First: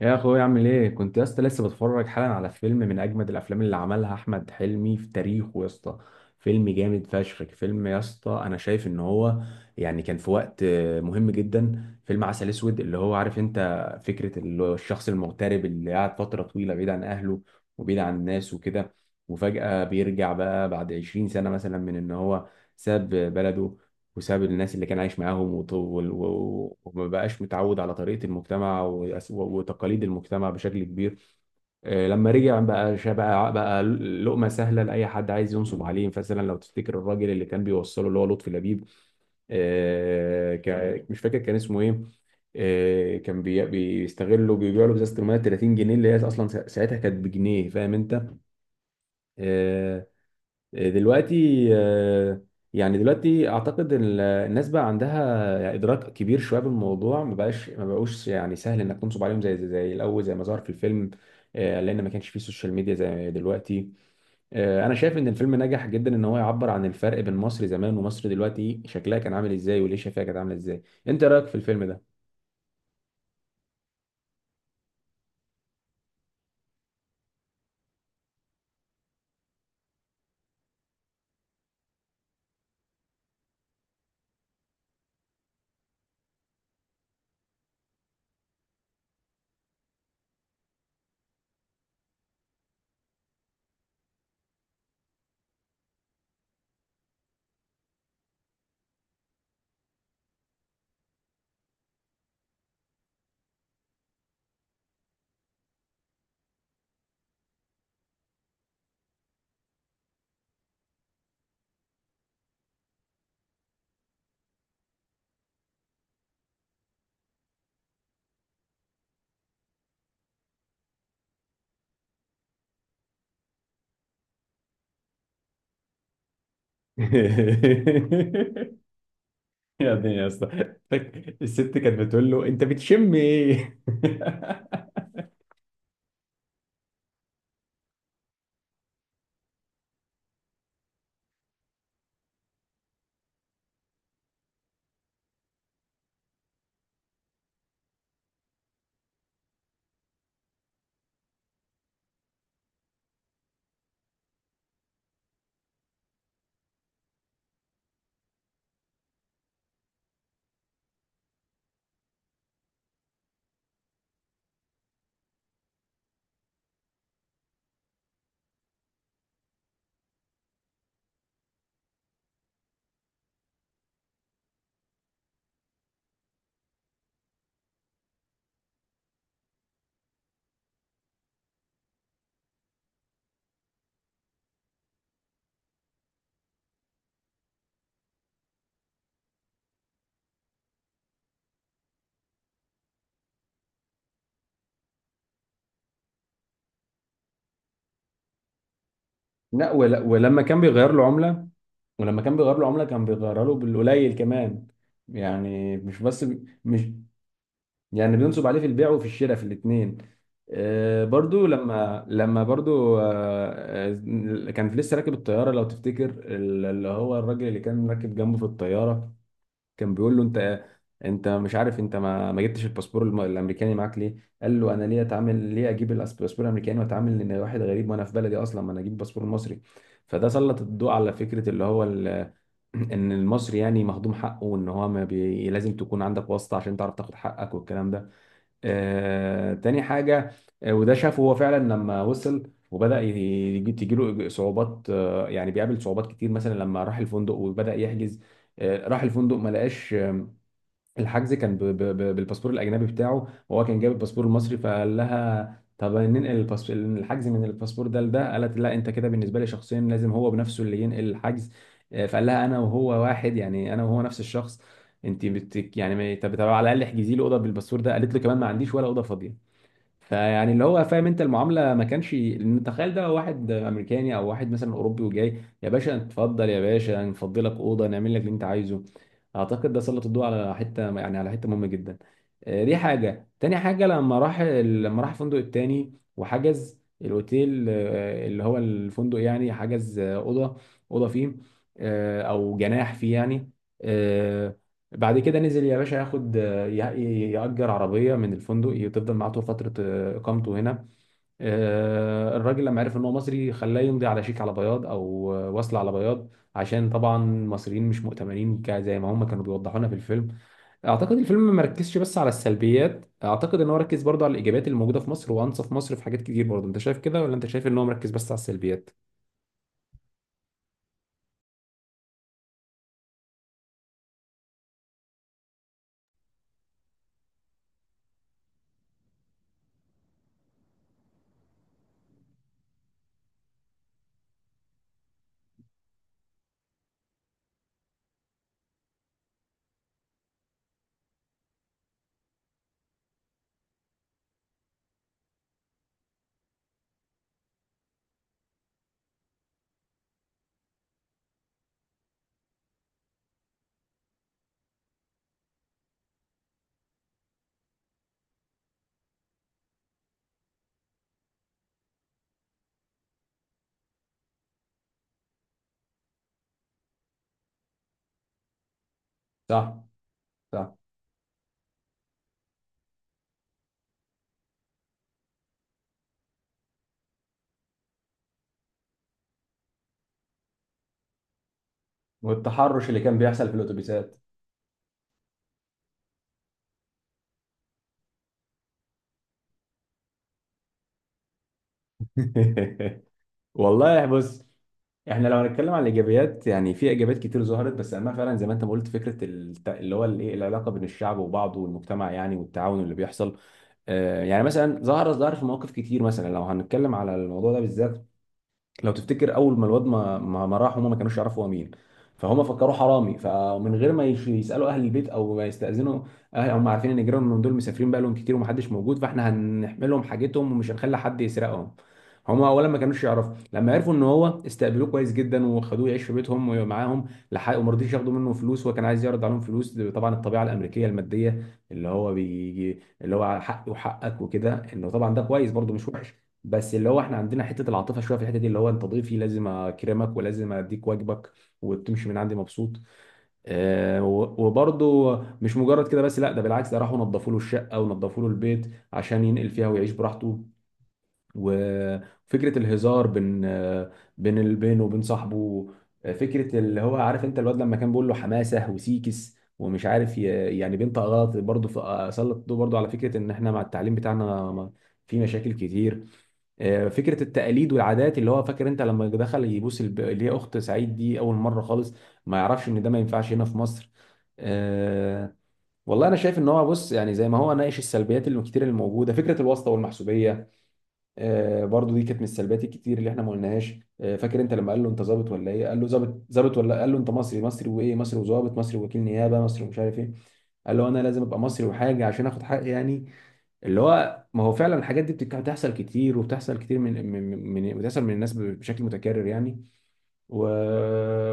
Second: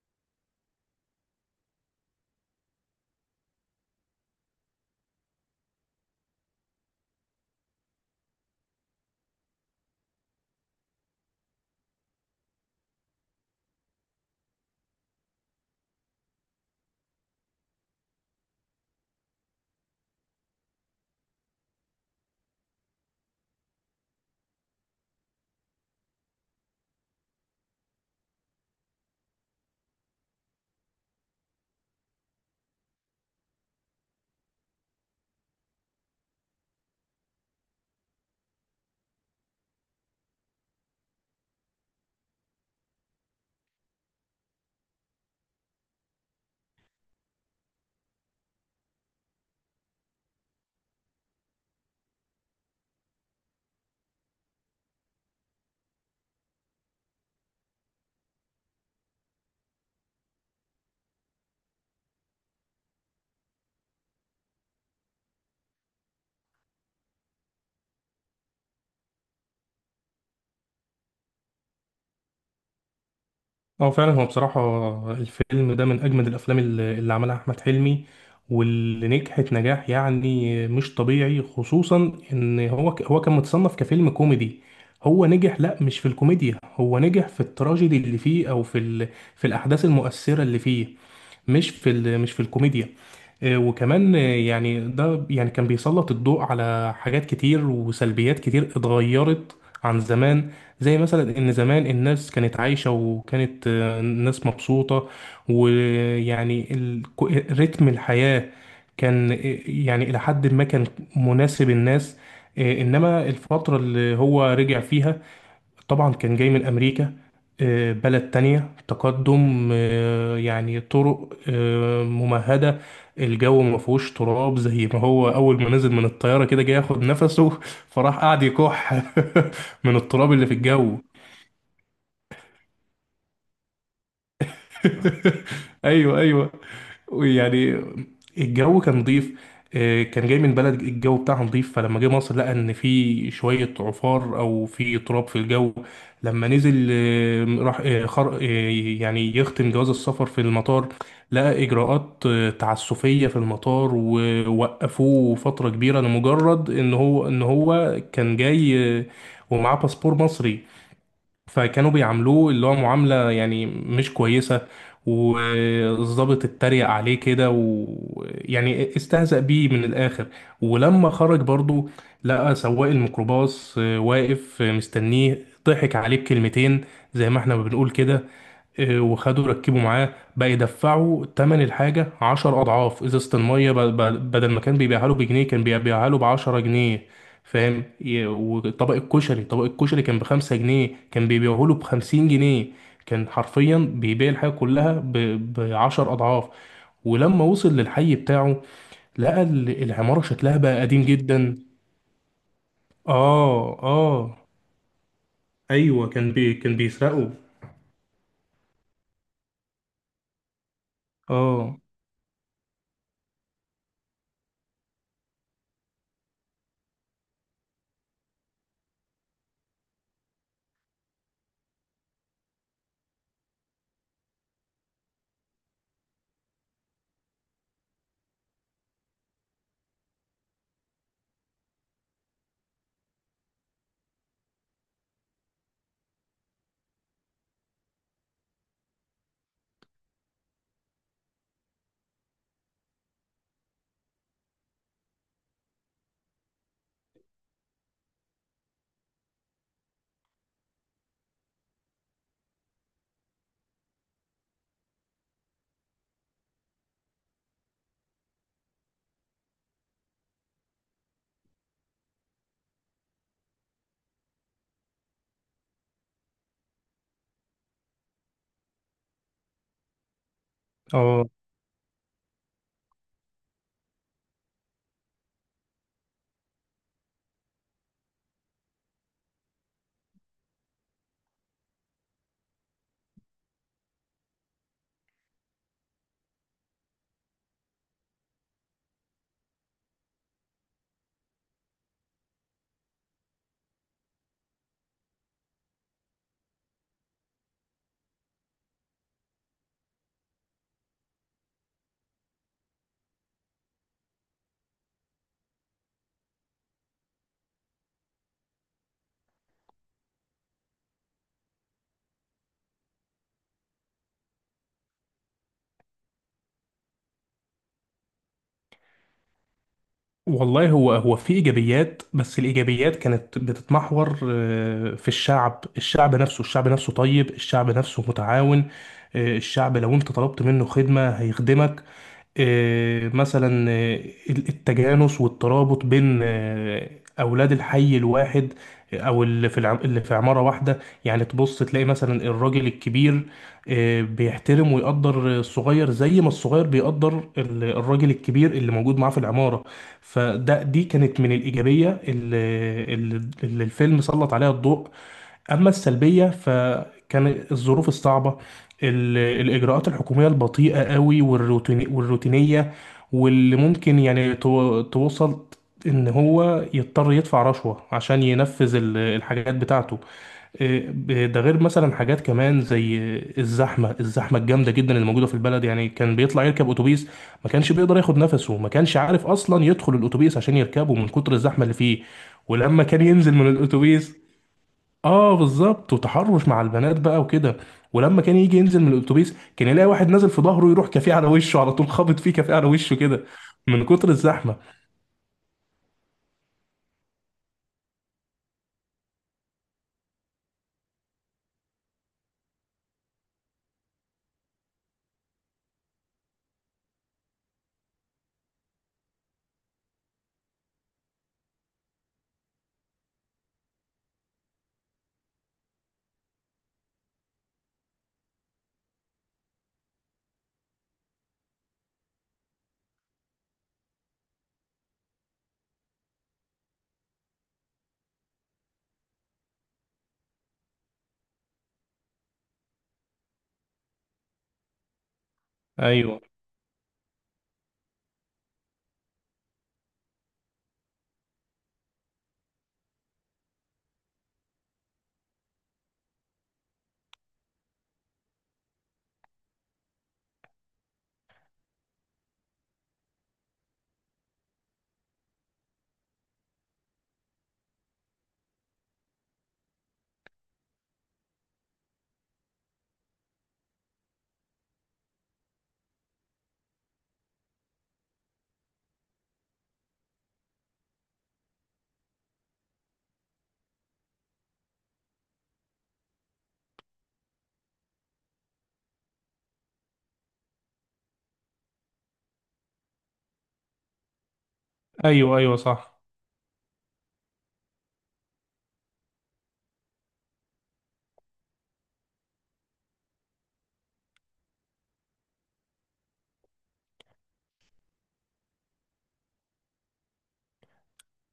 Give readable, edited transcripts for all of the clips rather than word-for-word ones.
يا اخويا، اعمل ايه؟ كنت يا اسطى لسه بتفرج حالا على فيلم من اجمد الافلام اللي عملها احمد حلمي في تاريخه يا اسطى. فيلم جامد فشخ، فيلم يا اسطى، انا شايف ان هو يعني كان في وقت مهم جدا. فيلم عسل اسود اللي هو عارف انت، فكرة الشخص المغترب اللي قاعد فترة طويلة بعيد عن اهله، وبعيد عن الناس وكده، وفجأة بيرجع بقى بعد 20 سنة مثلا من ان هو ساب بلده، وساب الناس اللي كان عايش معاهم وما بقاش متعود على طريقة المجتمع وتقاليد المجتمع بشكل كبير. لما رجع بقى بقى لقمة سهلة لأي حد عايز ينصب عليه. مثلا لو تفتكر الراجل اللي كان بيوصله، اللي هو لطفي لبيب، مش فاكر كان اسمه ايه. كان بيستغله، بيبيع له ازازه الميه 30 جنيه، اللي هي اصلا ساعتها كانت بجنيه، فاهم انت. آه، دلوقتي آه، يعني دلوقتي اعتقد إن الناس بقى عندها ادراك كبير شويه بالموضوع، ما بقاش ما بقوش يعني سهل انك تنصب عليهم زي الاول، زي ما ظهر في الفيلم. لان ما كانش فيه سوشيال ميديا زي دلوقتي. انا شايف ان الفيلم نجح جدا ان هو يعبر عن الفرق بين مصر زمان ومصر دلوقتي، شكلها كان عامل ازاي وليه شايفها كانت عامله ازاي. انت إيه رايك في الفيلم ده؟ اه فعلا هو بصراحة، الفيلم ده من أجمد الأفلام اللي عملها أحمد حلمي واللي نجحت نجاح يعني مش طبيعي، خصوصا إن هو كان متصنف كفيلم كوميدي. هو نجح، لأ، مش في الكوميديا، هو نجح في التراجيدي اللي فيه في الأحداث المؤثرة اللي فيه، مش في الكوميديا. وكمان، يعني ده يعني كان بيسلط الضوء على حاجات كتير وسلبيات كتير اتغيرت عن زمان. زي مثلا ان زمان الناس كانت عايشة، وكانت، الناس مبسوطة، ويعني رتم الحياة كان، يعني الى حد ما كان مناسب الناس. انما الفترة اللي هو رجع فيها، طبعا كان جاي من أمريكا، بلد تانية تقدم، يعني طرق ممهدة، الجو ما فيهوش تراب. زي ما هو أول ما نزل من الطيارة كده جاي ياخد نفسه فراح قاعد يكح يا من ابني يا التراب اللي في اسطى، الجو. الست كانت بتقول له انت بتشم ايه؟ ايوه، ايوه، يعني الجو كان نظيف، كان جاي من بلد الجو بتاعها نظيف، فلما جه مصر لقى ان في شويه عفار او في تراب في الجو. لما نزل آه، راح آه، خر... آه، يعني يختم جواز السفر في المطار، لقى اجراءات تعسفيه في المطار، ووقفوه فتره كبيره لمجرد ان هو كان جاي، ومعاه باسبور مصري، فكانوا بيعاملوه اللي هو معاملة يعني مش كويسة. والضابط اتريق عليه كده ويعني استهزأ بيه من الآخر. ولما خرج برضو لقى سواق الميكروباص واقف مستنيه، ضحك عليه بكلمتين زي ما احنا ما بنقول كده. إيه، وخدوا ركبوا معاه بقى يدفعوا تمن الحاجة 10 أضعاف. إزازة المية بدل ما كان بيبيعها له بجنيه كان بيبيعها له ب10 جنيه. فاهم؟ وطبق الكشري، طبق الكشري كان ب5 جنيه، كان بيبيعه له ب50 جنيه. كان حرفيا بيبيع الحاجة كلها ب10 أضعاف. ولما وصل للحي بتاعه لقى لا، ولا العمارة شكلها بقى قديم جدا. ولما كان بيغير له عملة كان بيغيرها له آه، بالقليل آه، كمان. يعني مش أيوة، بس. كان مش. بيسرقوا. يعني بينصب عليه في البيع وفي الشراء، في الاتنين. برضو آه، لما برضو آه، آه، كان لسه راكب الطيارة لو تفتكر. اللي هو الراجل اللي كان راكب جنبه في الطيارة كان بيقول له انت، مش عارف انت ما جبتش الباسبور الامريكاني معاك ليه؟ قال له انا ليه اتعامل، ليه اجيب الباسبور الامريكاني واتعامل ان واحد غريب وانا في بلدي اصلا، ما انا اجيب الباسبور المصري. فده سلط الضوء على فكره ان المصري يعني مهضوم حقه، وان هو ما بي... لازم تكون عندك واسطه عشان تعرف تاخد حقك والكلام ده. تاني حاجة. وده شافه هو فعلا لما وصل وبدأ يجي تجيله صعوبات. يعني بيقابل صعوبات كتير، مثلا لما راح الفندق وبدأ يحجز. راح الفندق ما لقاش. الحجز كان بالباسبور الاجنبي بتاعه، وهو كان جايب الباسبور المصري، فقال لها طب ننقل الحجز من الباسبور ده لده. قالت لا، انت كده بالنسبه لي شخصيا لازم هو بنفسه اللي ينقل الحجز. فقال لها انا وهو واحد يعني، انا وهو نفس الشخص. انت يعني، طب على الاقل احجزي له اوضه بالباسبور ده. قالت له كمان ما عنديش ولا اوضه فاضيه. فيعني اللي هو فاهم انت، آه، المعامله ما كانش، لان تخيل ده واحد امريكاني او واحد مثلا اوروبي وجاي، يا باشا اتفضل يا باشا، نفضي لك اوضه، نعمل لك اللي انت عايزه. اعتقد ده سلط الضوء على حته، يعني على حته مهمه جدا. دي حاجه. تاني حاجه، لما راح الفندق التاني وحجز الاوتيل، اللي هو الفندق، يعني حجز اوضه فيه، او جناح فيه يعني. آه، بعد كده نزل يا باشا ياخد يأجر عربية من الفندق تفضل معاه طول فترة إقامته هنا. الراجل لما عرف إن هو مصري خلاه يمضي على شيك على بياض، أو وصل على بياض، عشان طبعا المصريين مش مؤتمنين زي ما هم كانوا بيوضحوا لنا في الفيلم. اعتقد الفيلم ما ركزش بس على السلبيات، اعتقد ان هو ركز برضه على الايجابيات اللي موجوده في مصر، وانصف مصر في حاجات كتير برضه. انت شايف كده، ولا انت شايف ان هو مركز بس على السلبيات؟ والله، هو في ايجابيات، بس الايجابيات كانت بتتمحور في الشعب. الشعب نفسه طيب، الشعب نفسه متعاون. الشعب لو انت طلبت منه خدمة هيخدمك. آه، مثلا آه، التجانس والترابط بين اولاد الحي الواحد، او اللي في اللي في عمارة واحدة. يعني تبص تلاقي مثلا الراجل الكبير بيحترم ويقدر الصغير، زي ما الصغير بيقدر الراجل الكبير اللي موجود معاه في العمارة. فده دي كانت من الإيجابية اللي الفيلم سلط عليها الضوء. أما السلبية فكان الظروف الصعبة، الإجراءات الحكومية البطيئة قوي، والروتيني والروتينية، واللي ممكن يعني توصل إن هو يضطر يدفع رشوة عشان ينفذ الحاجات صح، بتاعته. صح. إيه، ده غير مثلا حاجات كمان زي الزحمة. الزحمة الجامدة جدا اللي موجودة في البلد، يعني كان بيطلع يركب أتوبيس ما كانش بيقدر ياخد نفسه، ما كانش عارف أصلا يدخل الأتوبيس عشان يركبه من كتر الزحمة اللي فيه. ولما والتحرش اللي كان كان ينزل من بيحصل في الأتوبيس، الاتوبيسات. اه بالظبط، وتحرش مع البنات بقى وكده. ولما كان يجي ينزل من الاتوبيس كان يلاقي واحد نازل في ظهره، يروح كافيه على وشه على طول، خابط فيه كافيه على وشه كده من والله كتر بص، الزحمه. احنا لو هنتكلم عن الايجابيات يعني في ايجابيات كتير ظهرت، بس اما فعلا زي ما انت ما قلت فكره اللي هو الايه، العلاقه بين الشعب وبعضه والمجتمع يعني، والتعاون اللي بيحصل. يعني مثلا ظهر في مواقف كتير، مثلا لو هنتكلم على الموضوع ده بالذات، لو تفتكر اول ما الواد ما ما ما راح، هما ما كانوش يعرفوا هو مين، فهم فكروه حرامي. فمن غير ما يسالوا اهل البيت او ما يستاذنوا، أهل هم عارفين ان جيرانهم من دول مسافرين بقى لهم كتير ومحدش موجود، فاحنا هنحملهم حاجتهم ومش هنخلي حد يسرقهم. هم اولا ما كانوش يعرفوا، لما عرفوا ان هو استقبلوه كويس جدا وخدوه يعيش في بيتهم ومعاهم. لحق وما رضيش ياخدوا منه فلوس، وكان عايز يعرض عليهم فلوس. طبعا الطبيعه الامريكيه الماديه، اللي هو بيجي اللي هو حقي وحقك وكده، انه طبعا ده كويس برده مش ايوه، وحش. بس اللي هو احنا عندنا حته العاطفه شويه في الحته دي، اللي هو انت ضيفي لازم اكرمك ولازم اديك واجبك وتمشي من عندي مبسوط. اه، وبرضه مش مجرد كده بس، لا، ده بالعكس، ده راحوا نظفوا له الشقه ونظفوا له البيت عشان ينقل فيها ويعيش براحته. وفكره الهزار بين بين بينه وبين صاحبه، فكره اللي هو عارف انت، الواد لما كان بيقول له حماسه وسيكس ومش عارف يعني بنت غلط. برضه سلط الضوء برضه على فكره ان احنا مع التعليم بتاعنا في مشاكل كتير. فكره التقاليد والعادات، اللي هو فاكر انت لما دخل يبوس اللي هي اخت سعيد دي اول مره خالص، ما يعرفش ان ده ما ينفعش هنا في مصر. آه، والله انا شايف ان هو بص، يعني زي ما هو ناقش السلبيات اللي كتير اللي موجوده، فكره الواسطه والمحسوبيه، برضو دي كانت من السلبيات الكتير اللي احنا ما قلناهاش. فاكر انت لما قال له انت ظابط ايوه. ولا ايوه ايه؟ قال له صح. ظابط ظابط ولا، قال له انت مصري مصري، وايه، مصري وظابط، مصري وكيل نيابه مصري ومش عارف ايه. قال له انا لازم ابقى مصري وحاجه عشان اخد حقي يعني. اللي هو ما هو فعلا الحاجات دي بتحصل كتير، وبتحصل كتير من من من بتحصل من الناس بشكل متكرر يعني. و...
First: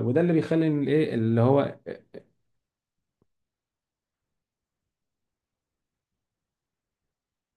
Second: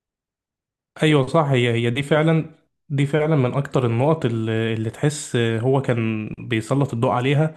وده اللي بيخلي إن الايه ايوه اللي صح، هي هو. هي دي فعلا، دي فعلا من اكتر النقط اللي تحس هو كان بيسلط الضوء عليها.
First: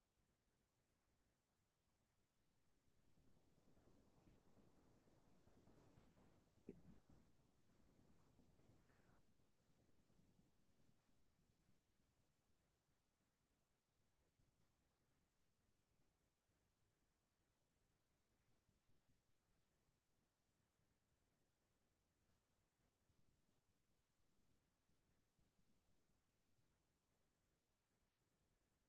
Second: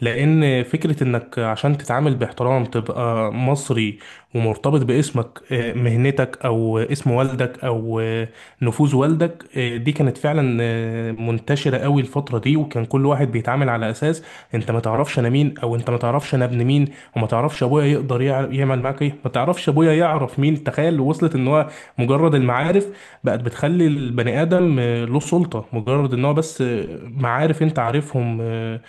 لان فكره انك عشان تتعامل باحترام تبقى مصري، ومرتبط باسمك، مهنتك، او اسم والدك، او نفوذ والدك، دي كانت فعلا منتشره قوي الفتره دي. وكان كل واحد بيتعامل على اساس انت ما تعرفش انا مين، او انت ما تعرفش انا ابن مين، وما تعرفش ابويا يقدر يعمل معاك ايه، ما تعرفش ابويا يعرف مين. تخيل وصلت ان هو مجرد المعارف بقت بتخلي البني آدم له سلطة، مجرد ان هو بس معارف انت عارفهم، آه،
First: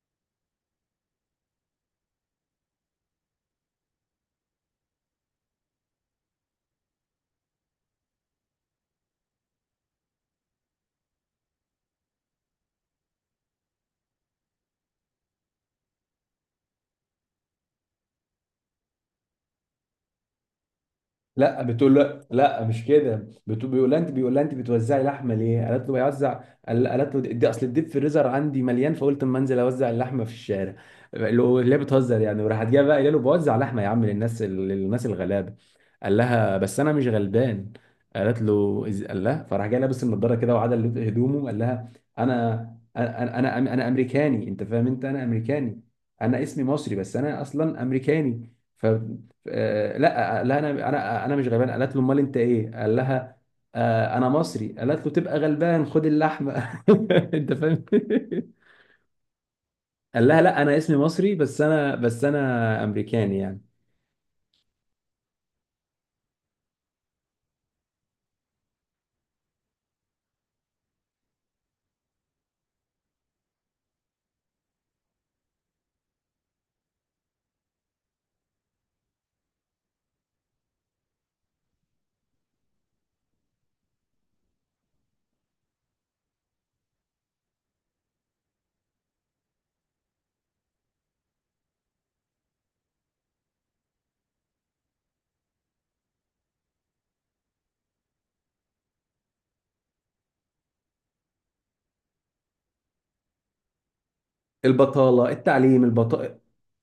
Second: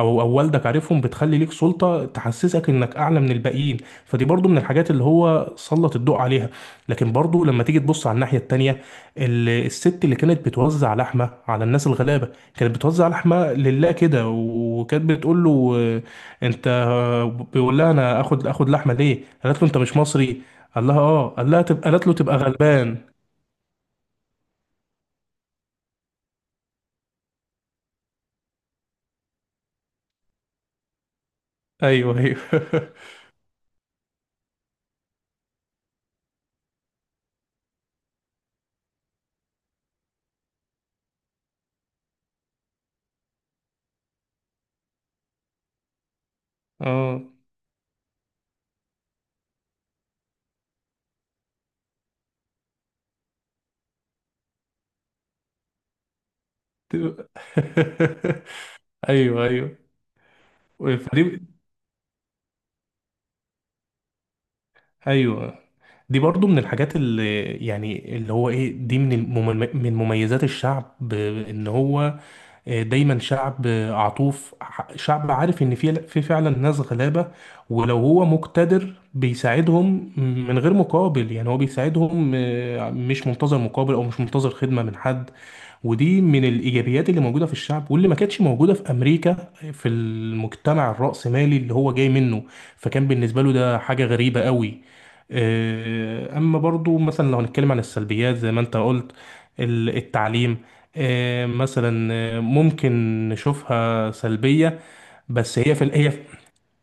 او او والدك عارفهم، بتخلي ليك سلطة تحسسك انك اعلى من الباقيين. فدي برضو من الحاجات اللي هو سلط الضوء عليها. لكن برضو لما تيجي تبص على الناحية التانية، الست اللي كانت بتوزع لحمة على الناس الغلابة، كانت بتوزع لحمة لله كده. وكانت بتقول له، آه، انت آه، بيقول لها انا اخد لحمة ليه؟ قالت له انت مش مصري؟ قال لها اه، لا، بتقول قالت له له تبقى لا مش غلبان. كده، بتقول، بيقول لها انت بتوزعي لحمه ليه؟ قالت له بيوزع. قالت له دي اصل الديب فريزر عندي مليان فقلت اما انزل اوزع اللحمه في الشارع. اللي هي ايوه، بتهزر ايوه. يعني، وراحت جايه بقى قايله له بوزع لحمه يا عم للناس الغلابه. قال لها بس انا مش غلبان. قال لها، فراح جاي لابس النضاره كده وعدل هدومه، قال لها انا انا امريكاني، انت فاهم انت، انا امريكاني. انا اسمي مصري بس اه، انا اصلا امريكاني. لا، قال لها انا مش غلبان. قالت له امال انت ايه؟ قال لها انا مصري. قالت له تبقى غلبان، خد اللحمه. تبقى. انت فاهم. ايوه، ايوه، قال لها لا انا اسمي مصري، فدي، بس انا امريكاني يعني. ايوه، دي برضو من الحاجات اللي يعني اللي هو ايه، دي من من مميزات الشعب. ان هو دايما شعب عطوف، شعب عارف ان في فعلا ناس غلابة، ولو هو مقتدر بيساعدهم من غير مقابل. يعني هو بيساعدهم مش منتظر مقابل، او مش منتظر خدمة من حد. ودي من الايجابيات اللي موجودة في الشعب، واللي ما كانتش موجودة في امريكا، في المجتمع الرأسمالي اللي هو جاي منه، فكان بالنسبة له ده حاجة غريبة قوي. اما برضو مثلا لو هنتكلم عن السلبيات زي ما انت قلت، التعليم، آه، مثلا آه، ممكن نشوفها سلبية، البطالة، بس هي التعليم، في ال- هي في-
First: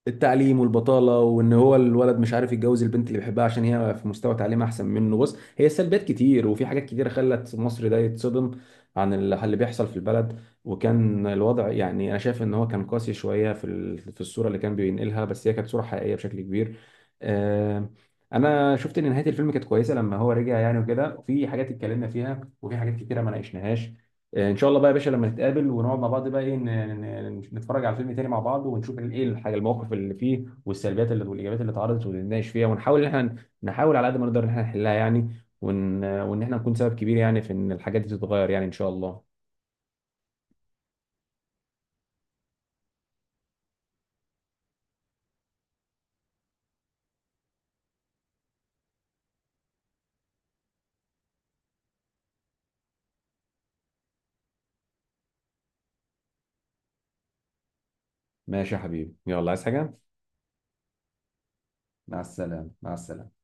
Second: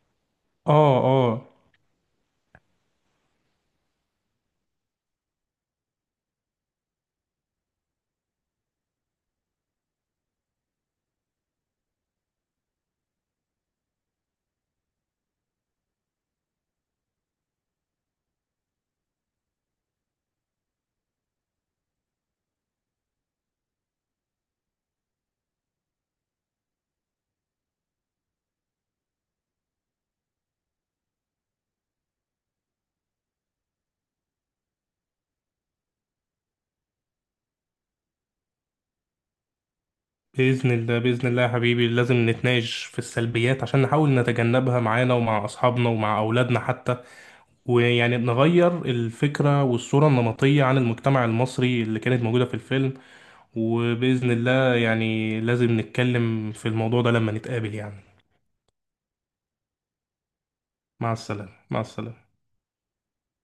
التعليم اه، والبطالة، اه. وان هو الولد مش عارف يتجوز البنت اللي بيحبها عشان هي في مستوى تعليم احسن منه. بص، هي سلبيات كتير، وفي حاجات كتيرة خلت مصر ده يتصدم عن اللي بيحصل في البلد. وكان الوضع يعني، انا شايف ان هو كان قاسي شوية في في الصورة اللي كان بينقلها، بس هي كانت صورة حقيقية بشكل كبير. آه، انا شفت ان نهاية الفيلم كانت كويسة لما هو رجع يعني وكده، وفي حاجات اتكلمنا فيها وفي حاجات كتيرة ما ناقشناهاش. ان شاء الله بقى يا باشا لما نتقابل ونقعد مع بعض بقى ايه، نتفرج على فيلم تاني مع بعض، ونشوف ايه الحاجه، المواقف اللي فيه، والسلبيات اللي والايجابيات اللي اتعرضت، ونناقش فيها، ونحاول ان احنا نحاول على قد ما نقدر ان احنا نحلها يعني، وان احنا نكون سبب كبير يعني في ان الحاجات دي تتغير يعني، ان شاء الله. بإذن الله، بإذن الله يا حبيبي، لازم نتناقش في السلبيات عشان نحاول نتجنبها معانا ومع أصحابنا ومع أولادنا حتى، ويعني نغير الفكرة والصورة النمطية عن المجتمع المصري اللي كانت موجودة في الفيلم. وبإذن الله يعني لازم نتكلم في الموضوع ده لما نتقابل يعني. ماشي يا حبيبي، يلا، عايز حاجه؟ مع السلامة، مع مع السلامة. السلامة، مع السلامة.